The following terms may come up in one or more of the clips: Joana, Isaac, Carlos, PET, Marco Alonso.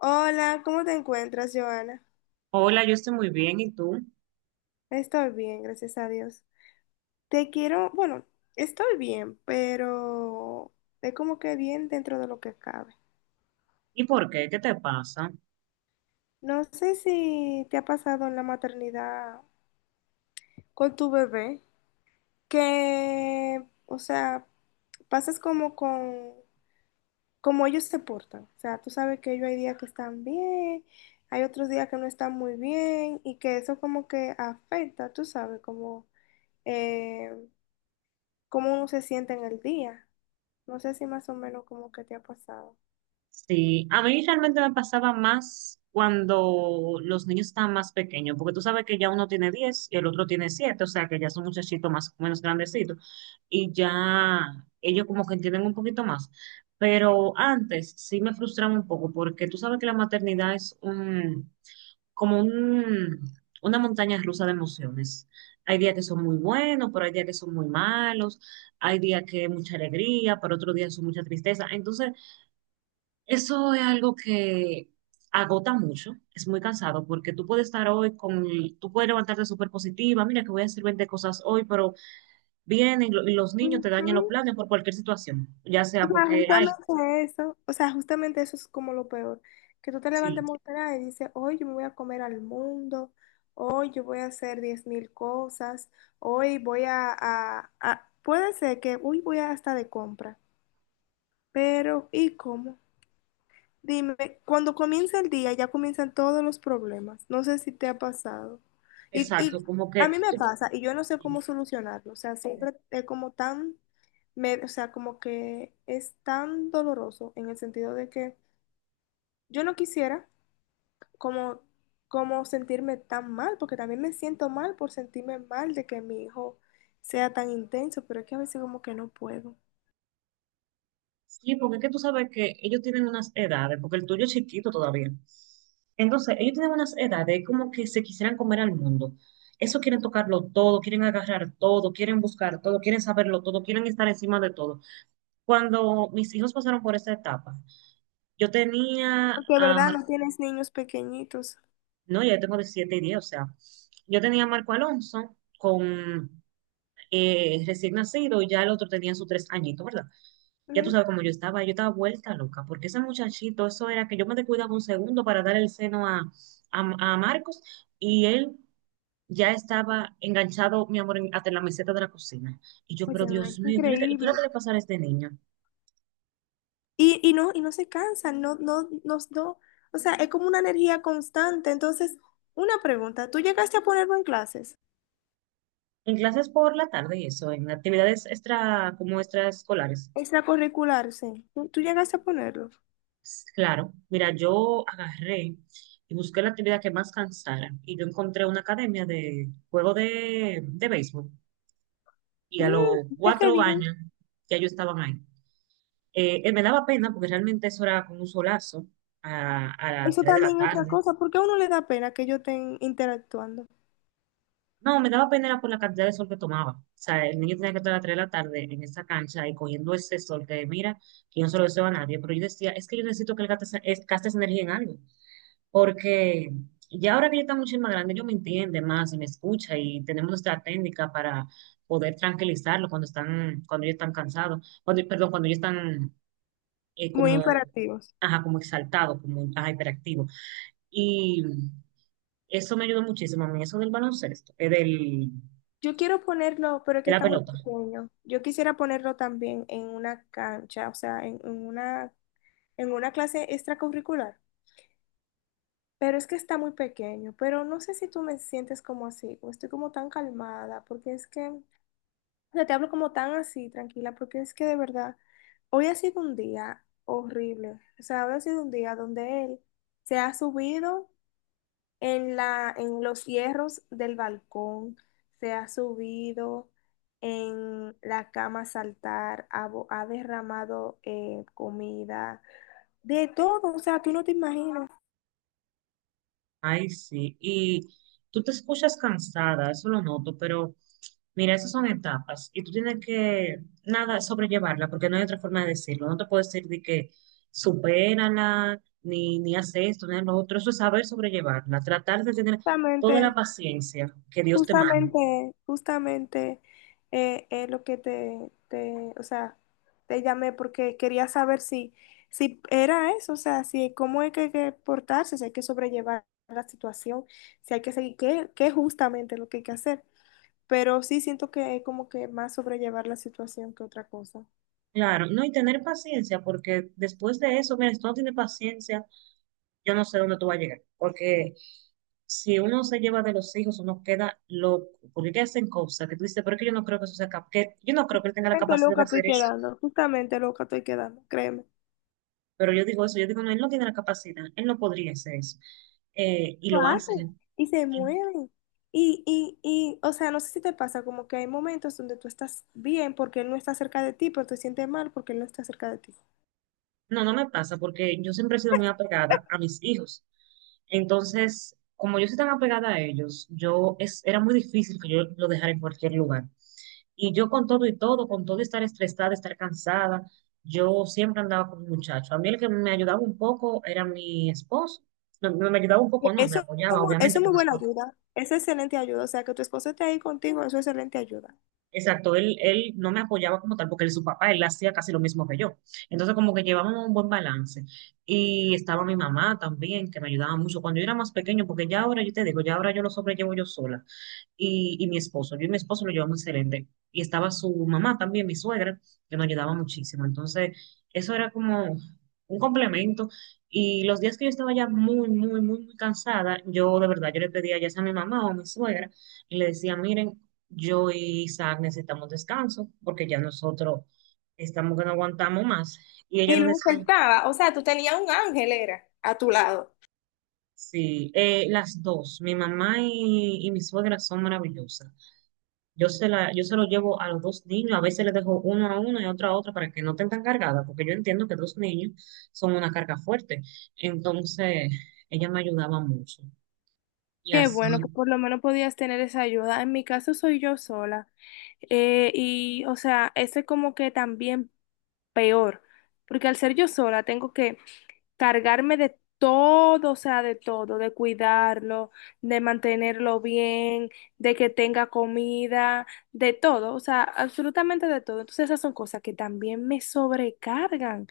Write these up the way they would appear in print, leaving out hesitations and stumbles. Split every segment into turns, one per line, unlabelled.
Hola, ¿cómo te encuentras, Joana?
Hola, yo estoy muy bien, ¿y tú?
Estoy bien, gracias a Dios. Te quiero, bueno, estoy bien, pero es como que bien dentro de lo que cabe.
¿Y por qué? ¿Qué te pasa?
No sé si te ha pasado en la maternidad con tu bebé, que, o sea, pasas como con, como ellos se portan. O sea, tú sabes que ellos hay días que están bien, hay otros días que no están muy bien y que eso como que afecta, tú sabes, como... eh, cómo uno se siente en el día. No sé si más o menos como que te ha pasado.
Sí, a mí realmente me pasaba más cuando los niños estaban más pequeños, porque tú sabes que ya uno tiene 10 y el otro tiene 7, o sea que ya son muchachitos más o menos grandecitos y ya ellos como que entienden un poquito más. Pero antes sí me frustraba un poco porque tú sabes que la maternidad es como una montaña rusa de emociones. Hay días que son muy buenos, pero hay días que son muy malos, hay días que hay mucha alegría, pero otros días son mucha tristeza. Entonces, eso es algo que agota mucho, es muy cansado, porque tú puedes estar hoy con, tú puedes levantarte súper positiva, mira que voy a hacer 20 cosas hoy, pero vienen y los niños te
Ujú.
dañan los planes por cualquier situación, ya
O
sea
sea,
porque, ay,
justamente eso, o sea, justamente eso es como lo peor, que tú te levantes
sí,
muy temprano y dices, hoy yo me voy a comer al mundo, hoy yo voy a hacer 10.000 cosas, hoy voy a, puede ser que, hoy voy a hasta de compra, pero ¿y cómo? Dime, cuando comienza el día ya comienzan todos los problemas. No sé si te ha pasado. Y,
exacto,
y
como
a
que...
mí me
tú,
pasa y yo no sé cómo solucionarlo. O sea, siempre es como tan, o sea, como que es tan doloroso en el sentido de que yo no quisiera como, como sentirme tan mal, porque también me siento mal por sentirme mal de que mi hijo sea tan intenso, pero es que a veces como que no puedo.
sí, porque es que tú sabes que ellos tienen unas edades, porque el tuyo es chiquito todavía. Entonces, ellos tienen unas edades como que se quisieran comer al mundo. Eso quieren tocarlo todo, quieren agarrar todo, quieren buscar todo, quieren saberlo todo, quieren estar encima de todo. Cuando mis hijos pasaron por esta etapa, yo tenía
Porque,
a
¿verdad?
Mar-
No tienes niños pequeñitos.
no, ya tengo de 7 y 10, o sea, yo tenía a Marco Alonso con recién nacido, y ya el otro tenía sus 3 añitos, ¿verdad? Ya tú
Ujú.
sabes cómo yo estaba vuelta loca, porque ese muchachito, eso era que yo me descuidaba un segundo para dar el seno a Marcos y él ya estaba enganchado, mi amor, hasta en la meseta de la cocina. Y yo, pero
Óyeme,
Dios
qué
mío, ¿qué es lo
increíble.
que le pasará a este niño?
Y no se cansan, no, no, no, no, o sea, es como una energía constante. Entonces, una pregunta, ¿tú llegaste a ponerlo en clases?
En clases por la tarde y eso, en actividades extra, como extraescolares.
Extracurricular, sí. ¿Tú, tú llegaste a ponerlo?
Claro, mira, yo agarré y busqué la actividad que más cansara y yo encontré una academia de juego de béisbol y a los
Mm, mira qué
cuatro
bien.
años ya yo estaba ahí. Me daba pena porque realmente eso era con un solazo a las
Eso
tres de la
también es otra
tarde.
cosa, porque a uno le da pena que ellos estén interactuando.
No, me daba pena era por la cantidad de sol que tomaba. O sea, el niño tenía que estar a las 3 de la tarde en esa cancha y cogiendo ese sol que mira, que yo no se lo deseo a nadie, pero yo decía, es que yo necesito que él gaste, gaste esa energía en algo. Porque ya ahora que yo está mucho más grande, ellos me entienden más y me escucha y tenemos nuestra técnica para poder tranquilizarlo cuando están, cuando ellos están cansados, cuando, perdón, cuando ellos están
Muy
como,
imperativos.
ajá, como exaltados, como ajá, hiperactivos. Y eso me ayudó muchísimo a mí, eso del baloncesto,
Yo quiero ponerlo, pero es
de
que
la
está muy
pelota.
pequeño. Yo quisiera ponerlo también en una cancha, o sea, en una clase extracurricular. Pero es que está muy pequeño, pero no sé si tú me sientes como así, o estoy como tan calmada, porque es que, o sea, te hablo como tan así, tranquila, porque es que de verdad, hoy ha sido un día horrible, o sea, hoy ha sido un día donde él se ha subido en la, en los hierros del balcón, se ha subido en la cama a saltar, ha, ha derramado comida, de todo, o sea, tú no te imaginas,
Ay, sí. Y tú te escuchas cansada, eso lo noto, pero mira, esas son etapas y tú tienes que, nada, sobrellevarla, porque no hay otra forma de decirlo. No te puedo decir de que supérala, ni haz esto, ni haz lo otro. Eso es saber sobrellevarla, tratar de tener toda la
exactamente.
paciencia que Dios te mande.
Justamente, justamente es lo que te, o sea, te llamé porque quería saber si, si era eso, o sea, si cómo es que hay que portarse, si hay que sobrellevar la situación, si hay que seguir, qué, qué es justamente lo que hay que hacer. Pero sí siento que es como que más sobrellevar la situación que otra cosa.
Claro, no, y tener paciencia, porque después de eso, mira, si tú no tienes paciencia, yo no sé dónde tú vas a llegar, porque si uno se lleva de los hijos, uno queda loco, porque que hacen cosas que tú dices, pero es que yo no creo que eso que yo no creo que él tenga la
Justamente
capacidad
loca
de
estoy
hacer eso,
quedando, justamente loca estoy quedando, créeme.
pero yo digo eso, yo digo, no, él no tiene la capacidad, él no podría hacer eso. Y
Lo
lo
hacen
hacen.
y se mueven. O sea, no sé si te pasa, como que hay momentos donde tú estás bien porque él no está cerca de ti, pero te sientes mal porque él no está cerca de ti.
No, no me pasa, porque yo siempre he sido muy apegada a mis hijos, entonces, como yo soy tan apegada a ellos, era muy difícil que yo lo dejara en cualquier lugar. Y yo con todo y todo, con todo y estar estresada, estar cansada, yo siempre andaba con un muchacho. A mí el que me ayudaba un poco era mi esposo. No, no me ayudaba un
Y
poco, no, me
eso, es
apoyaba,
eso
obviamente,
es muy
porque su
buena
papá.
ayuda, es excelente ayuda, o sea, que tu esposo esté ahí contigo, eso es excelente ayuda.
Exacto, él no me apoyaba como tal, porque él, su papá, él hacía casi lo mismo que yo. Entonces, como que llevábamos un buen balance. Y estaba mi mamá también, que me ayudaba mucho cuando yo era más pequeño, porque ya ahora, yo te digo, ya ahora yo lo sobrellevo yo sola. Y mi esposo. Yo y mi esposo lo llevamos excelente. Y estaba su mamá también, mi suegra, que nos ayudaba muchísimo. Entonces, eso era como un complemento. Y los días que yo estaba ya muy, muy, muy, muy cansada, yo de verdad, yo le pedía ya sea a mi mamá o a mi suegra, y le decía, miren, yo y Isaac necesitamos descanso, porque ya nosotros estamos que no aguantamos más. Y ella
Y
nos
lo
decía,
aceptaba, o sea, tú tenías un ángel, era, a tu lado.
sí, las dos, mi mamá y mi suegra son maravillosas. Yo se lo llevo a los dos niños, a veces les dejo uno a uno y otro a otro para que no estén tan cargadas, porque yo entiendo que dos niños son una carga fuerte. Entonces, ella me ayudaba mucho. Y
Qué
así,
bueno que por lo menos podías tener esa ayuda. En mi caso soy yo sola. Y, o sea, ese como que también peor, porque al ser yo sola tengo que cargarme de todo, o sea, de todo, de cuidarlo, de mantenerlo bien, de que tenga comida, de todo, o sea, absolutamente de todo. Entonces esas son cosas que también me sobrecargan.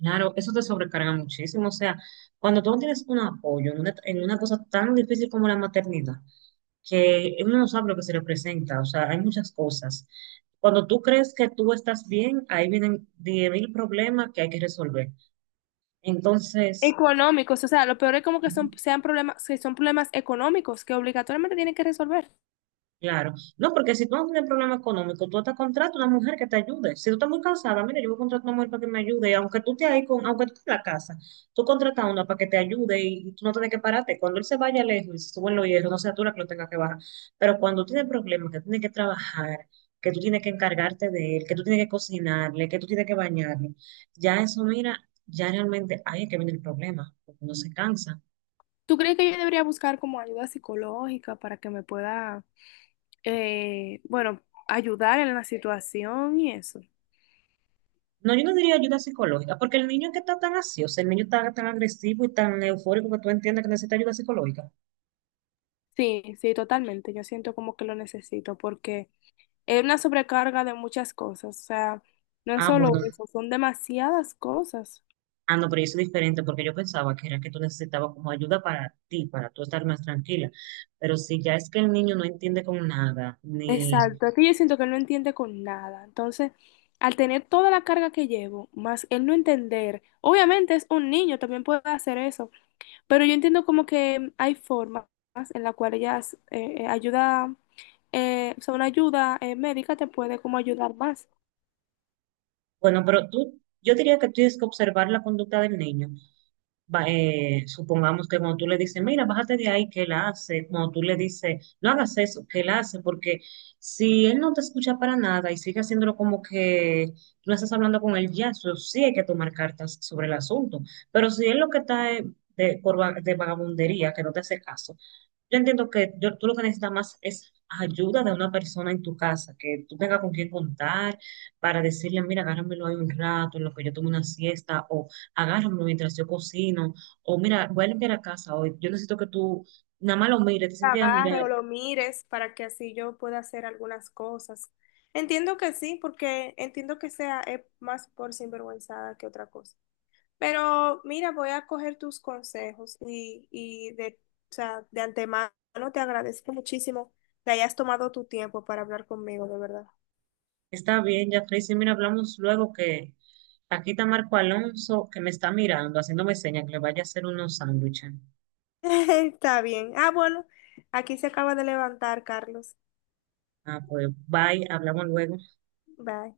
claro, eso te sobrecarga muchísimo. O sea, cuando tú no tienes un apoyo en una cosa tan difícil como la maternidad, que uno no sabe lo que se le presenta, o sea, hay muchas cosas. Cuando tú crees que tú estás bien, ahí vienen 10 mil problemas que hay que resolver. Entonces...
Económicos, o sea, lo peor es como que son, sean problemas, que son problemas económicos que obligatoriamente tienen que resolver.
Claro. No, porque si tú no tienes problema económico, tú hasta contratas una mujer que te ayude. Si tú estás muy cansada, mira, yo voy a contratar una mujer para que me ayude. Aunque tú te ahí con, aunque tú estés en la casa, tú contratas a una para que te ayude y tú no tienes que pararte. Cuando él se vaya lejos y se suben los hierros, no sea tú la que lo tenga que bajar. Pero cuando tienes problemas, que tienes que trabajar, que tú tienes que encargarte de él, que tú tienes que cocinarle, que tú tienes que bañarle, ya eso, mira, ya realmente ahí es que viene el problema, porque uno se cansa.
¿Tú crees que yo debería buscar como ayuda psicológica para que me pueda, bueno, ayudar en la situación y eso?
No, yo no diría ayuda psicológica, porque el niño que está tan así, o sea, el niño está tan agresivo y tan eufórico que tú entiendes que necesita ayuda psicológica.
Sí, sí, totalmente. Yo siento como que lo necesito porque es una sobrecarga de muchas cosas, o sea, no es
Ah,
solo
bueno,
eso, son demasiadas cosas.
ah, no, pero eso es diferente, porque yo pensaba que era que tú necesitabas como ayuda para ti, para tú estar más tranquila. Pero si ya es que el niño no entiende con nada, ni...
Exacto, es que yo siento que él no entiende con nada. Entonces, al tener toda la carga que llevo, más él no entender, obviamente es un niño, también puede hacer eso, pero yo entiendo como que hay formas en las cuales ellas ayuda, o sea, una ayuda médica te puede como ayudar más.
Bueno, pero tú, yo diría que tienes que observar la conducta del niño supongamos que cuando tú le dices, mira, bájate de ahí, que él hace, cuando tú le dices, no hagas eso, que él hace, porque si él no te escucha para nada y sigue haciéndolo como que tú no estás hablando con él ya, eso sí hay que tomar cartas sobre el asunto. Pero si él lo que está es de vagabundería, que no te hace caso, yo entiendo que tú lo que necesitas más es ayuda de una persona en tu casa, que tú tengas con quién contar para decirle, mira, agárramelo ahí un rato en lo que yo tomo una siesta, o agárramelo mientras yo cocino, o mira, voy a limpiar la casa hoy, yo necesito que tú nada más lo mires, te sientes, "Ah,
Agarre o
mira,
lo mires para que así yo pueda hacer algunas cosas. Entiendo que sí, porque entiendo que sea más por sinvergüenzada que otra cosa. Pero mira, voy a coger tus consejos y de, o sea, de antemano te agradezco muchísimo que hayas tomado tu tiempo para hablar conmigo, de verdad.
está bien, ya Tracy, mira, hablamos luego que aquí está Marco Alonso que me está mirando, haciéndome señas que le vaya a hacer unos sándwiches.
Está bien. Ah, bueno, aquí se acaba de levantar, Carlos.
Ah, pues bye, hablamos luego.
Bye.